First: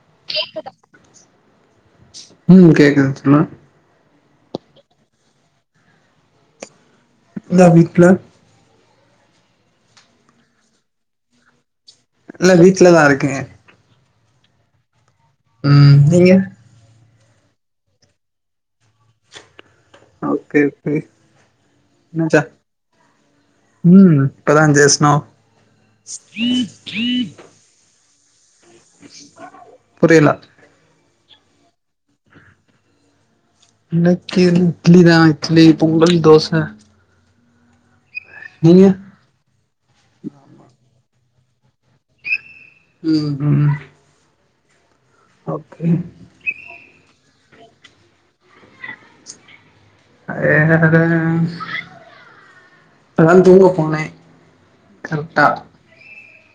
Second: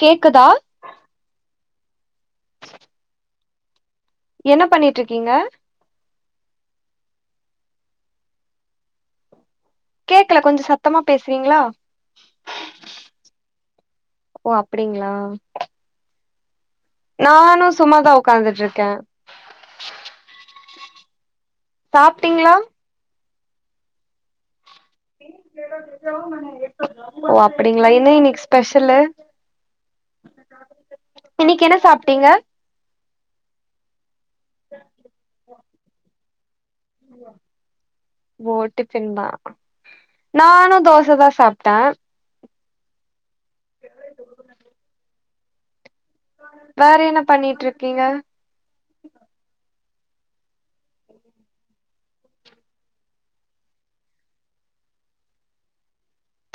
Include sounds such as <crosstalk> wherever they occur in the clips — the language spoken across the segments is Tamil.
கேக்குதா ம் கேக்குது சொல்லுங் என்ன பண்ணிட்டு இருக்கீங்க இந்தா வீக்ல கேக்கல கொஞ்ச சத்தமா பேசுவீங்களா இல்ல வீட்லதா இருக்கே ஓ அப்டிங்ளா ம் நீங்க நானு சுமாதா உக்காந்துட்டு இருக்கே ஓகே ஓகே <unintelligible> சாப்ட்டீங்களா உம் இப்பதா <unintelligible> <inaudible> ஓ அப் அப்டிங்ளா என்ன இன்னைக்கு ஸ்பெஷல்லு புரியல இன்னைக்கு என்ன சாப்ட்டீங்க இன்னைக்கி இட்லி தான் இட்லி பொங்கல் தோச நீங்க <unintelligible> நானு தோச தா சாப்ட்டே ம் ம் ஓகே வேற என்ன பண்ணிட்டு இருக்கீங்க ஏ அத <inaudible> இப்பதா தூங்க போனே கரெக்டா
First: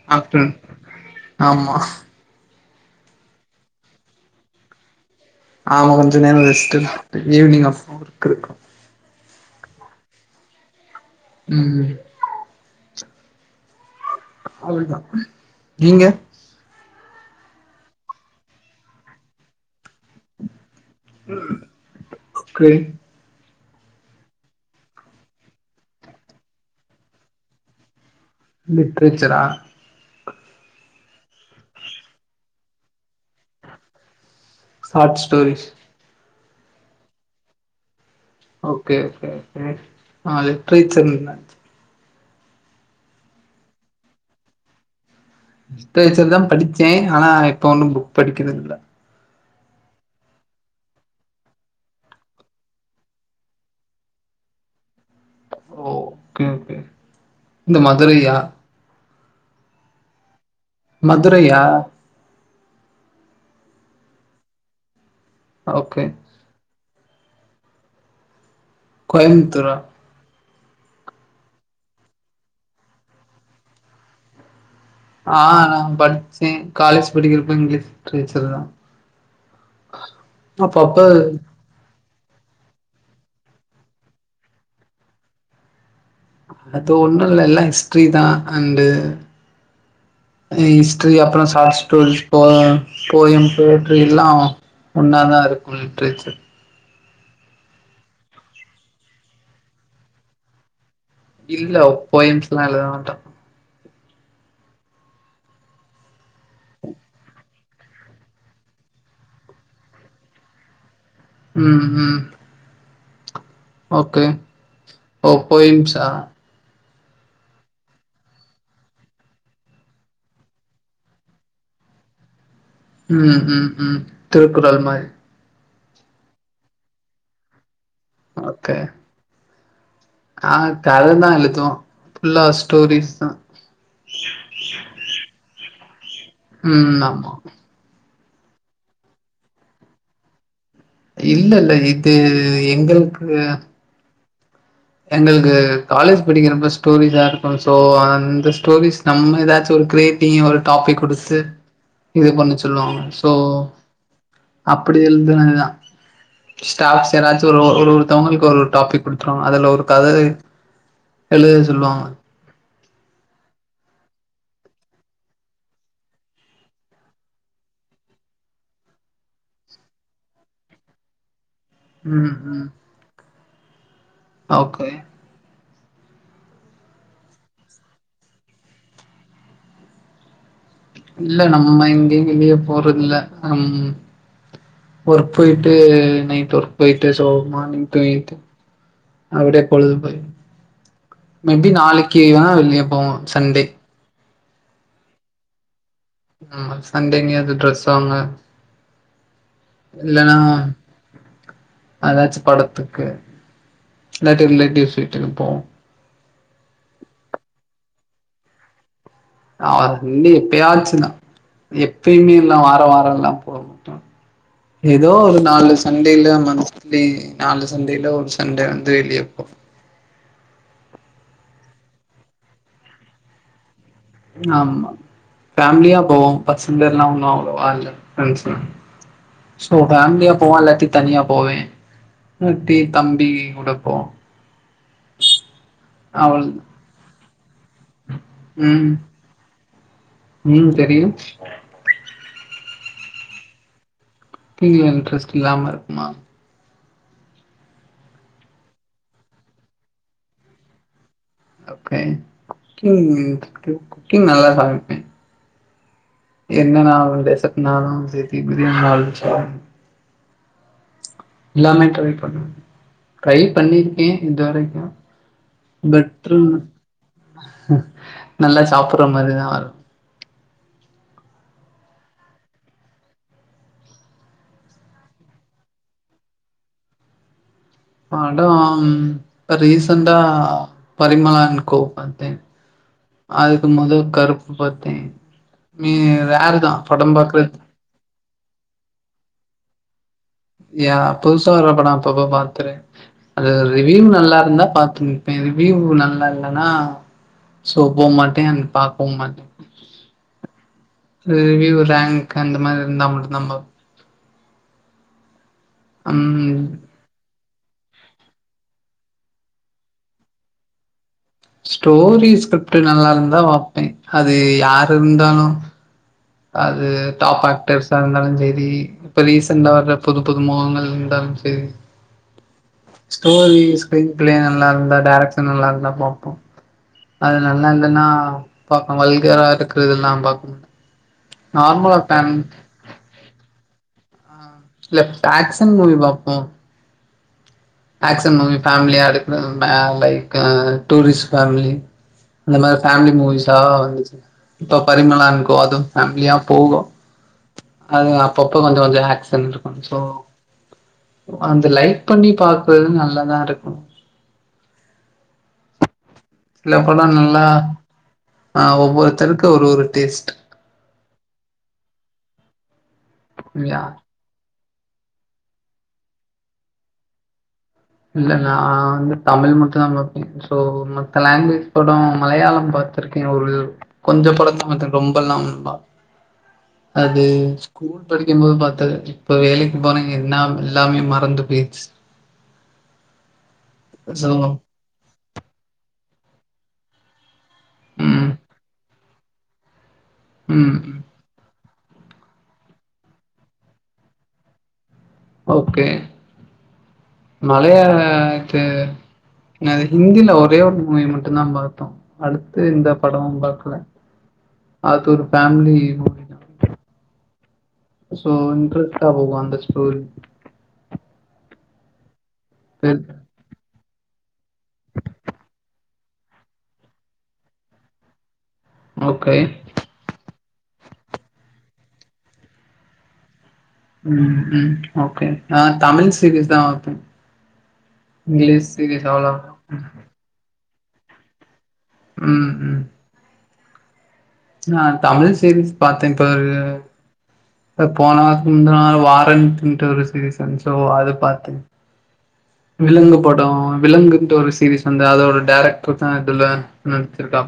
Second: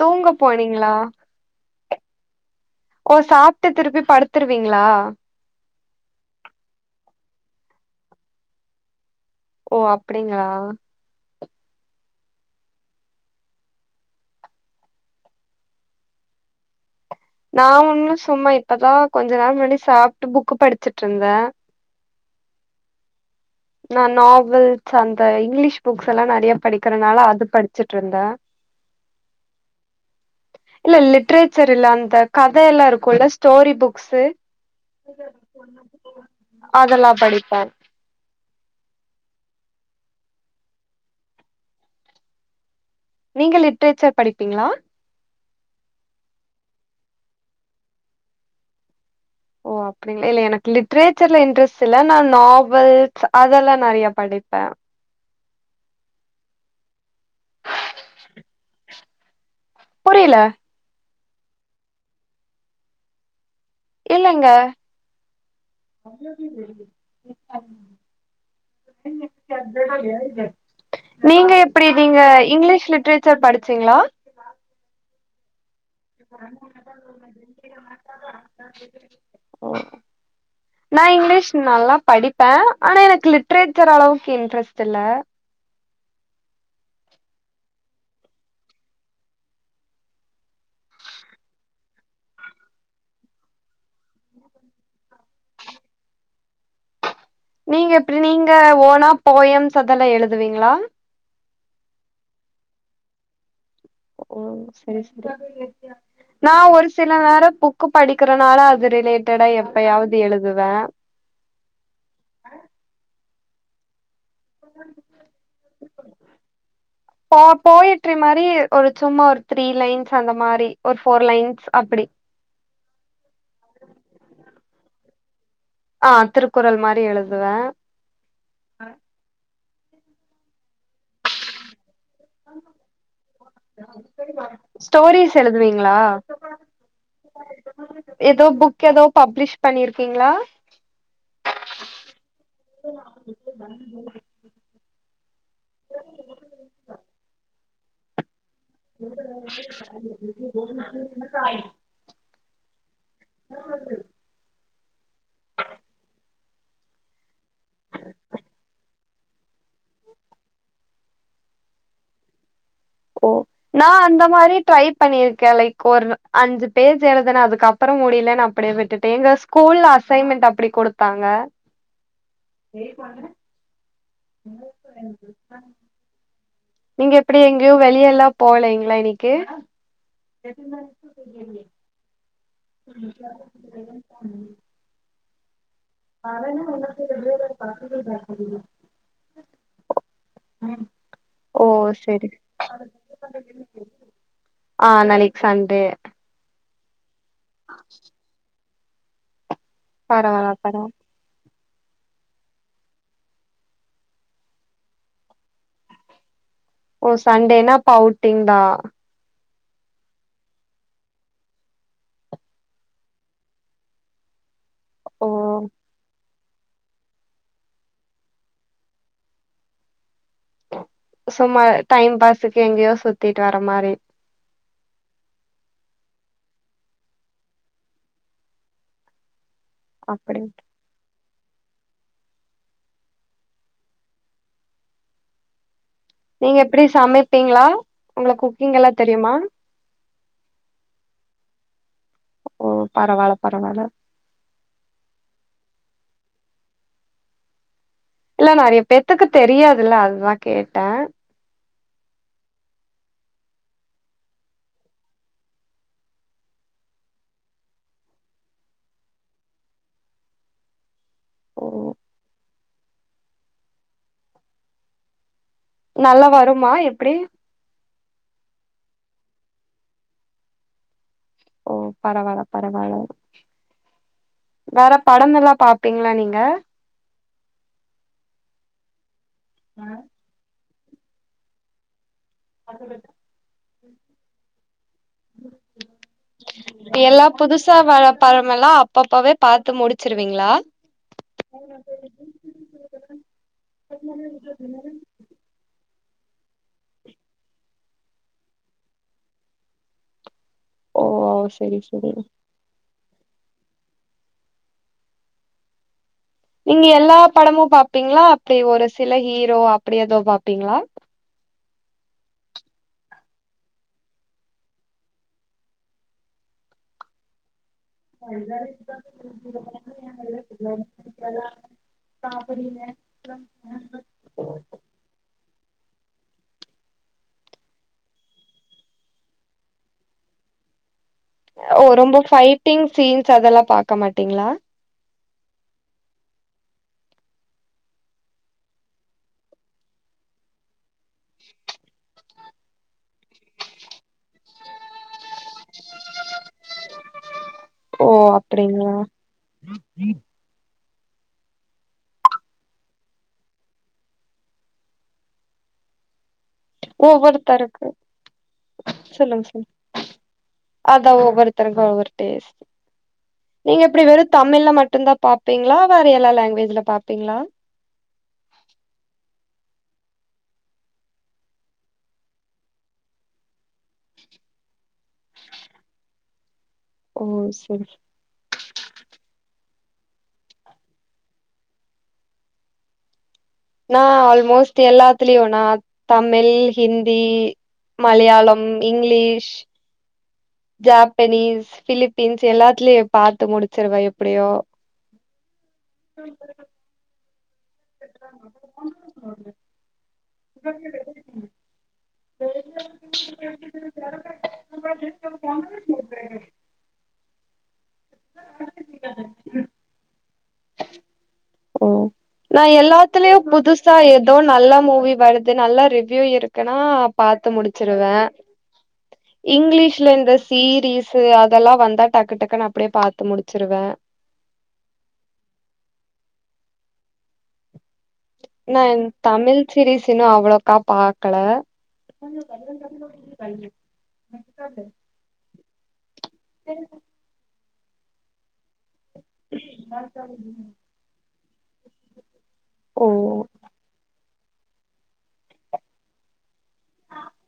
தூங்க ஆஃப்டர்நூன் போனீங்ளா ஆமா ஓ சாப்ட்டு திருப்பி படுத்துருவீங்ளா ஆமா கொஞ்ச நேரோ ரெஸ்ட் ஈவினிங் ஆஃப் ஒர்க் இருக்கு ஓ அப்டிங்ளா ம் அவ்ளதா நீங்க நா ஒண்ணு சும்மா இப்பதா கொஞ்ச நேரம் முன்னடி சாப்ட்டு புக் படிச்சுட்டு இருந்தே ஓகே நா நாவல்ஸ் அந்த இங்கிலீஷ் புக்ஸ் எல்லா நெறைய படிக்கறனால அது படிச்சுட்டு இருந்தே லிட்ரேச்சரா <inaudible> இல்ல லிட்ரேச்சர் இல்ல அந்த கத எல்லா இருக்குல்ல ஸ்டோரி புக்ஷ்சு ஷார்ட்ஸ் ஸ்டோரிஸ் அதெல்லா படிப்பே ஓகே ஓகே ஒகே நா லெட்ட்ரீச்சன்னே நீங்க லிட்ரேச்சர் படிப்பீங்களா லிட்ரேச்சர் தா படிச்சே ஆனா இப்ப ஒன்னு புக் படிக்கரது இல்ல ஓ அப் இல்ல இல்ல எனக்கு லிட்ரேச்சர்ல இன்ட்ரெஸ்ட் இல்ல நா நாவல்ஸ் அதெல்லா நெறையா படிப்பே ஓ ஓகே ஓகே இந்த மதுரையா புரியல மதுரையா இல்லங்க ஓகே கோயம்புத்தூரா <unintelligible> நீங்க எப்படி ரீங்க இங்லீஷ் லிட்ரேச்சர் படிச்சீங்ளா ஆ ரம் லிட்ரேச்சர் <inaudible> ஓ ஆ பப்பு இஸ் நல்லா படிப்பே ஆனா எனக் லிட்ரேச்சர் அளவுக் இன்ட்ரெஸ்ட் இல்ல அது ஒண்ணு இல்ல எல்லா ஹிஸ்ட்ரி தா அண்டு ஹிஸ்ட்ரி அப்பறோ ஷாட் ஸ்டோரிஸ் போ போயம் போட்ரி எல்லா ஆஆ ஒன்னாதா இருக்கு லிட்ரேச்சுர் நீங்க எப்டி நீங்க ஓனா போயம்ஸ் அதெல்லா எழுதுவீங்ளா இல்லாவ் போய்ம்ஸ்லா எழுத மாட்டா நா ஒரு சில நேர புக் க்கு படிக்கறனால அது ரிலேட்டடா எப்பயாவ்து எழுதுவே ம் ம் ஓகே ஓ போயிம்ஸா <inaudible> போ போயெட்றி மாரி ஒரு ச்சும்மா ஒர் த்ரீ லைன்ஸ் அந்த மாரி ஒர் ஃபோர் லைன்ஸ் அப்படி ம் ம் ம் திருக்குறள் மாரி ஆ திருக்குறள் மாரி எழுதுவே ஓகே ஆ கது தா எழுது புல்லா ஸ்டோரிஸ் தா ஸ்டோரிஸ் எழுதுவீங்ளா ம்ம் ஆமா எதோ புக் எதோ பப்ளிஷ் பண்ணீர்க்கிங்ளா இல்லல்ல இது எங்களுக்கு எங்கள்க்கு காலேஜ் படிக்கரப்ப ஸ்டோரிஸா ருக்கு சோ அந்த டோவிஸ் நம்ம ஏதாச்சு ஒரு க்ரேவ்ட்டி ஒரு டாபிக் குடுச்சு இது பண்ணு ச்சொல்லுவாங்க சோ அப்படி எழ்ந்துனதுதா ஸ்டாஃப்ஸ் ஏதாச்சுரோ ஒரு ஒருத்தவங்கள்க் ஒர்ரொர் டாப்பிக் குடுத்ருவாங்க அதல்ல ஓர் ப்பு கதயேத் எழுத சொல்வாங்க ஓ நா அந்த மாரி ட்ரை பண்ணிருக்கே லைக் கொர்னு அஞ்சு பேஜ் எழுதுன அதுக்கப் ப்பறோ முடிலேன் அப்படே விட்டுட்டேன் ங்க ஸ்கூல்ல அசைன்மென்ட் அப்டி கொடுத்தாங்க ம் ம் ஏ பான்டன ஓகே நீங்க எப்படி எங்யோ வெளியெல்லா போலேங்களா இன்னிக்கி எதுன்னய் இல்ல நம்ம இங்யு எங்கயு போறதுல அம் ஒர்க் போய்ட்டு நைட் ஒர்க் போய்ட்டு சோ மார்னிங் தூங்கிட்டு அவ்டே பொழுது போய் ஓ மெப்பி சரி நாளைக்கியா வெள் கேப்போ சண்டே ஆ நாளைக் சண்டே உம்ம சண்டேங்க அது ட்ரஸ் வாங்க இல்லனா பரவால்ல பரவால்ல அதாச்சு படத்துக்கு இல்லாட்டி ரிலேட்டிவ்ஸ் வீட்டுக்கு போவு ஓ சண்டேனா அப்ப அவுட்டிங் தா ஆ இன்னு எப்பயாச்சுதா எப்பயுமே எல்லா வார வாரல்லா போகு அ ஏதோ ஓ ஒரு நாலு சண்டையில மந்தத்லி நாலு சண்டையில ஒரு சண்டே வந்து வெளியப்போ சும்மா டைம் பாசுக்கு எங்கேயோ சுத்திட்டு வர மாரி ஆமா ஃபேமிலியா போவோ <unintelligible> எல்லா ஒன்னு அவ்ளோவா இல்ல ஃப்ரெண்ட்ஸ் எல்லா சோ ஃபேமிலியா அப்டி போவான் எல்லாத்தி தனியா போவே மூர்த்தி தம்பி கூட போ அவள் நீங்க எப்டி சமைப்பீங்களா உங்களுக்கு குக்கிங் எல்லா ம் தெரியுமா ம் தெரியும் ஓ பரவால்ல பரவால்ல <unintelligible> இன்ட்ரெஸ்ட் இல்லாம இருக்குமா இல்ல நெறைய பேத்துக்கு தெரியாதுல்ல அதுதா கேட்ட ஓகே குக்கிங் குக்கிங் நல்லா சமப்பே ஏன்னா நா வந்து சத்த நேரோ சேத்தி பிரியாணி <unintelligible> ஓ எல்லாமே ட்ரை பண்ணுவ ட்ரை பண்ணிருக்கே இதுவரைக்கு நல்லா பெட்டர்ன் வருமா எப்டி நல்ல சாப்புற்ற மாறி தா ஓ பரவால பரவால வேற படம் எல்லா பாப்பீங்களா நீங்க படம் இப்ப ரீசண்டா பரிமலா அன் கோ பாத்த பதினெட்டு அதுக்கு மொத கருப்பு பாத்தே மீதி ரேரு தா படம் பாக்றது த்தா வர படமெல்லா அப்பப்பவே பாத்து முடிச் ச்சுரிவீங்களா யா புதுசா வர படம் அப்பப்ப பாத்துறே அது ரிவியூ நல்லா இருந்தா பாத்துருவா ரிவ்யூ நல்லா இல்லன்னா சோ போமாட்டே அண்ட் பாக்கவு மாட்டே ஓ ரிவ்யூ செரி செரி ரேங்க் அந்த மாரி இருந்தா மட்டு தா பாப் ம் நீங்க எல்லா படமும் பாப்பீங்களா அப்டி ஒரு சில ஹீரோ அப்டி எதோ பாப்பீங்களா ஸ்டோரி ஸ்கிரிப்ட்டு நல்லா இருந்தா பாப்பே அது யாரு இருந்தாலு அது தாப்ப பெருசா இருந்தாலு செரி இப்ப ரீசன்டா வர புது புது முகங்கள் இருந்தாலு செரி ஸ்டோரி ஸ்கிரீன் பிளே நல்லா இருந்தா டைரக்ட்ஷன் நல்லா இருந்தா பாப்போ அது நல்லா இருந்தனா பாக்க வல்கரா இருக்கதல்லா பாக்கணு ஓ ரொம்ப பைட்டிங் சீன்ஸ் அதெல்லா பாக்க மாட்டீங்களா இல்ல ஆக்க்ஷன் மூவி பாப்பே ஆக்க்ஷன் மூவி ஃபேமிலிய <unintelligible> ஆ லைக் டூரிஸ்ட் ஃபேமிலி அந்த மாரி ஃபேமிலி மூவிஸா வந்துச்சு இப்ப பரிமளா அன் கோ அதுவு ஃபேமிலியா போகு ஓ அது அப்பப்ப கொஞ்ச அப்டிங்களா கொஞ்ச ஆக்கஷன் இருக்கு சோ அந்த லைக் பண்ணி பாக்றது நல்லதா இருக்கு சில படோ நல்லா ஒவ்வொருத்தருக்கு ஆ சொல்லுங்க ஒவ்வொருத்தருக்கு ஒரு சொல் ஒரு டேஸ்ட் அத ஒவ்வொருத்தருக்கும் ஒவ்வொரு டேஸ்ட் இல்லயா நீங்க இப்டி வெறும் தமிழ்ல மட்டு தா பாப்பீங்களா வேற எல்லா லாங்குவேஜ்ல பாப்பீங்களா இல்ல நா வந்து தமிழ் மட்டு அங்க <unintelligible> சோ மத்த லாங்குவேஜ் படோ மலையாளோ படம் பாத்திருக்கே ஒரு கொஞ்ச படந்தா பாத்ருக்கே ரொம்பல்லா ஒன்னு பாக் அது ஓ செரி ஸ்கூல் படிக்கும் போது பாத்த து இப்ப வேலைக்கு போனா என்ன எல்லாமே மறந்து போயிர்ச்சி நா சோ ஆல்மோஸ்ட் எல்லாத்திலயு நா தமிழ் ஹிந்தி ம் மலையாளம் இங்கிலீஷ் ம் ஜாப்பனீஸ் பிலிப்பீன்ஸ் எல்லாத்திலயே பாத்து முடிச்சிருவா எப்டியு ஓகே மலையாள ஆக்டர் நா ஹிந்தில ஒரே ஒரு மூவி மட்டு தா பாத்தோ அடுத்து எந்த படமு பாக்கல அது ஒரு பேமிலி இது சோ இன்ட்ரெஸ்ட்டா போகு அந்த ஸ்டோரி ஓ நா எல்லாத்துலயு புதுஸ் ஸா ஏதோ நல்லா மூவி வருது நல்லா ரிவ்யூ இருக்குன்னா பாத்து முடிச்சிருவே ஓகே இங்கிலிஷ்ல இந்த சீரீயஸ்ஸு அதெல்லா வந்தா டக்கு டக்கு அப்டியே பாத்து முடிச்சிருவே ம் ம் ஓகே நா தமிழ் சீரீயல் தா இங்கிலிஷ் நா சீரிஸ் அவ்லா <unintelligible> தமிழ் சீரீஸ் இன்னு அவ்ளோக்கா பாக்கல ம் ம் <unintelligible> நா தமிழ் சீரிஸ் பாத்தே இப்ப ஒரு போன வாரத்துக்கு முந்தின வாரோ வாரண்ட்டுட்டு ஒரு சீரிஸ் இருந்துச்சு சோ அது பாத்தே <unintelligible> ஓ விலங்கு படம் விலங்கு டோரிஸ் சீரீஸ் வந்து அதோட டேரக்டர் தா இதுல நடிச்சிருக்கா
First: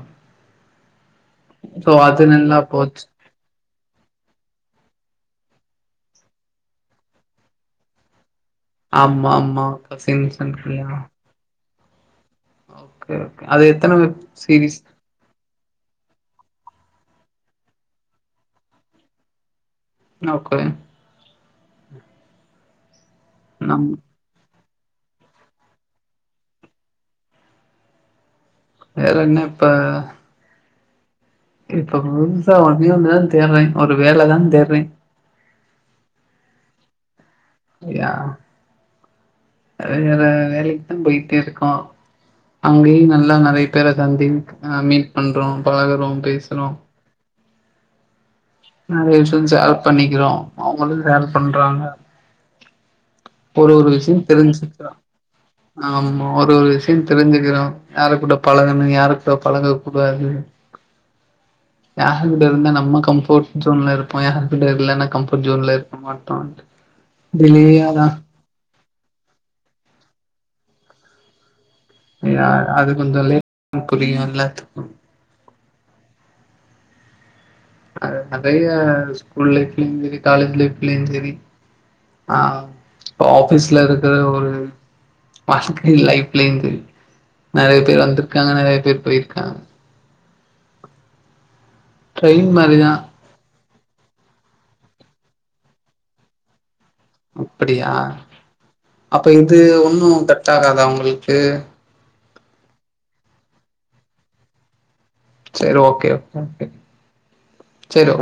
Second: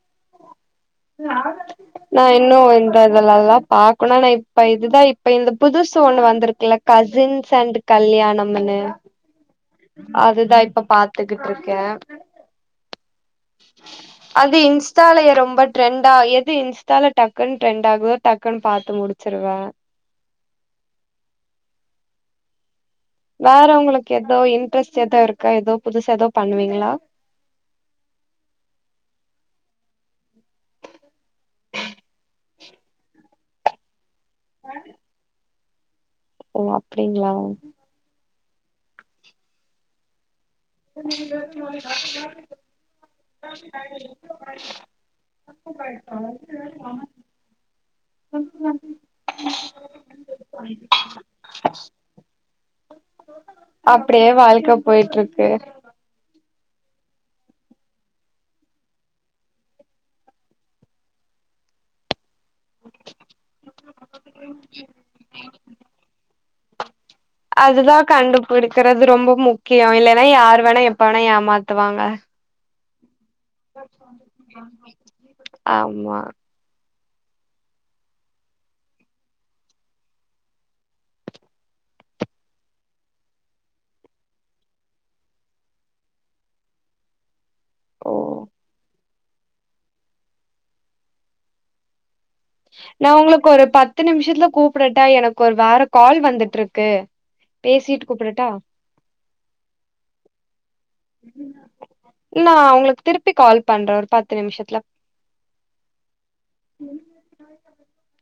சோ அது நா இன்னு நல்லா இந்த போச்சு இதலல்லா பாக்கணு இப்ப இதுதா இப்ப இந்த புதுசு ஒண்ணு வந்திருக்குல கசின்ஸ் அண்ட் கல்யாணம்ன்னு அம்மா அம்மா கசின் அண்ட் <unintelligible> கத்துகிட்டு இருக்கே ஓகே ஓகே அது எத்தன வெப் சீரீஸ் இன்ஸ்டால ரொம்ப டிட்ரெண்ட எது இன்ஸ்டால டக்குன்னு டிரரெண்ட் ஆகுதோ டக்குன்னு பாத்து முடிச்சிருவே ஓகே வேற நம் உங்களுக்கு ஏதோ இன்ட்ரெஸ்ட் ஏதோ இருக்கா ஏதோ புதுசா ஏதோ பண்ணுவீங்களா வேறென்ன இப்ப இப்ப புதுசா வண்டி ஒன்னு தா தேட்றே ஒரு வேலதா தேட்றே ஓ அப்டிங்ளா யார் <unintelligible> வந்து போயிட்டே இருக்கோ அங்கியு நல்லா நறையா பேர சந்தி ஐ மீன் பண்றோ பழகுறோ பேசறோ பப்பா நறைய விஷயோ வந்து சேர் பண்ணிக்றோ அவங்களு சேர் பண்றாங்க ஒரு ஒரு விஷயோ அப்டியே வாழ்க்க தெரிஞ்சுக்கிறோ போயிட்டு இருக்கு ஆமா ஒரு ஒரு விஷயோ தெரிஞ்சிக்கிறோ யாரு கூட பழகனு யாரு கூட பழக கூடாது <unintelligible> யாருகிட்ட இருந்தா நம்ம கம்பர்ட் ஜோன்ல இருப்போ யாருகிட்ட இல்லன்னா கஃபர்ட் ஜோன்ல இருக் மாட்டோ டிலேயாதா விடுக்கறது ரொம்ப முக்கியோ இல்லன்னா யார் வேணா எப்ப வேணா ஏமாத் யா அது கொஞ்சொ லேட்டா புரியு எல்லாத்துக் ஆமா நறைய ஸ்கூல் லைஃப்லயு சரி காலேஜ் லைஃப்லயு சரி அ ஆஃபீஸ்ல இருக்கிற ஒரு பர்ஸ்னல் லைஃப்லேந்து நறைய பேர் ஓ வந்திருக்காங்க நறைய பேர் போயிருக்கா ட்ரைன் மார் நா உங்களுக்கு ஒரு பத்து நிமிஷத்துல கூப்படட்டா எனக்கு ஒரு வேற கால் வந்துட்ருக்கு அப்டியா அப்ப இது ஒன்னு கட் ஆகாதா உங் இல்ல நா உங்களுக்கு திருப்பி கால் பண்றே ஒரு பத்து நிம்ஷத்துல செரி ஓகே <unintelligible> செரி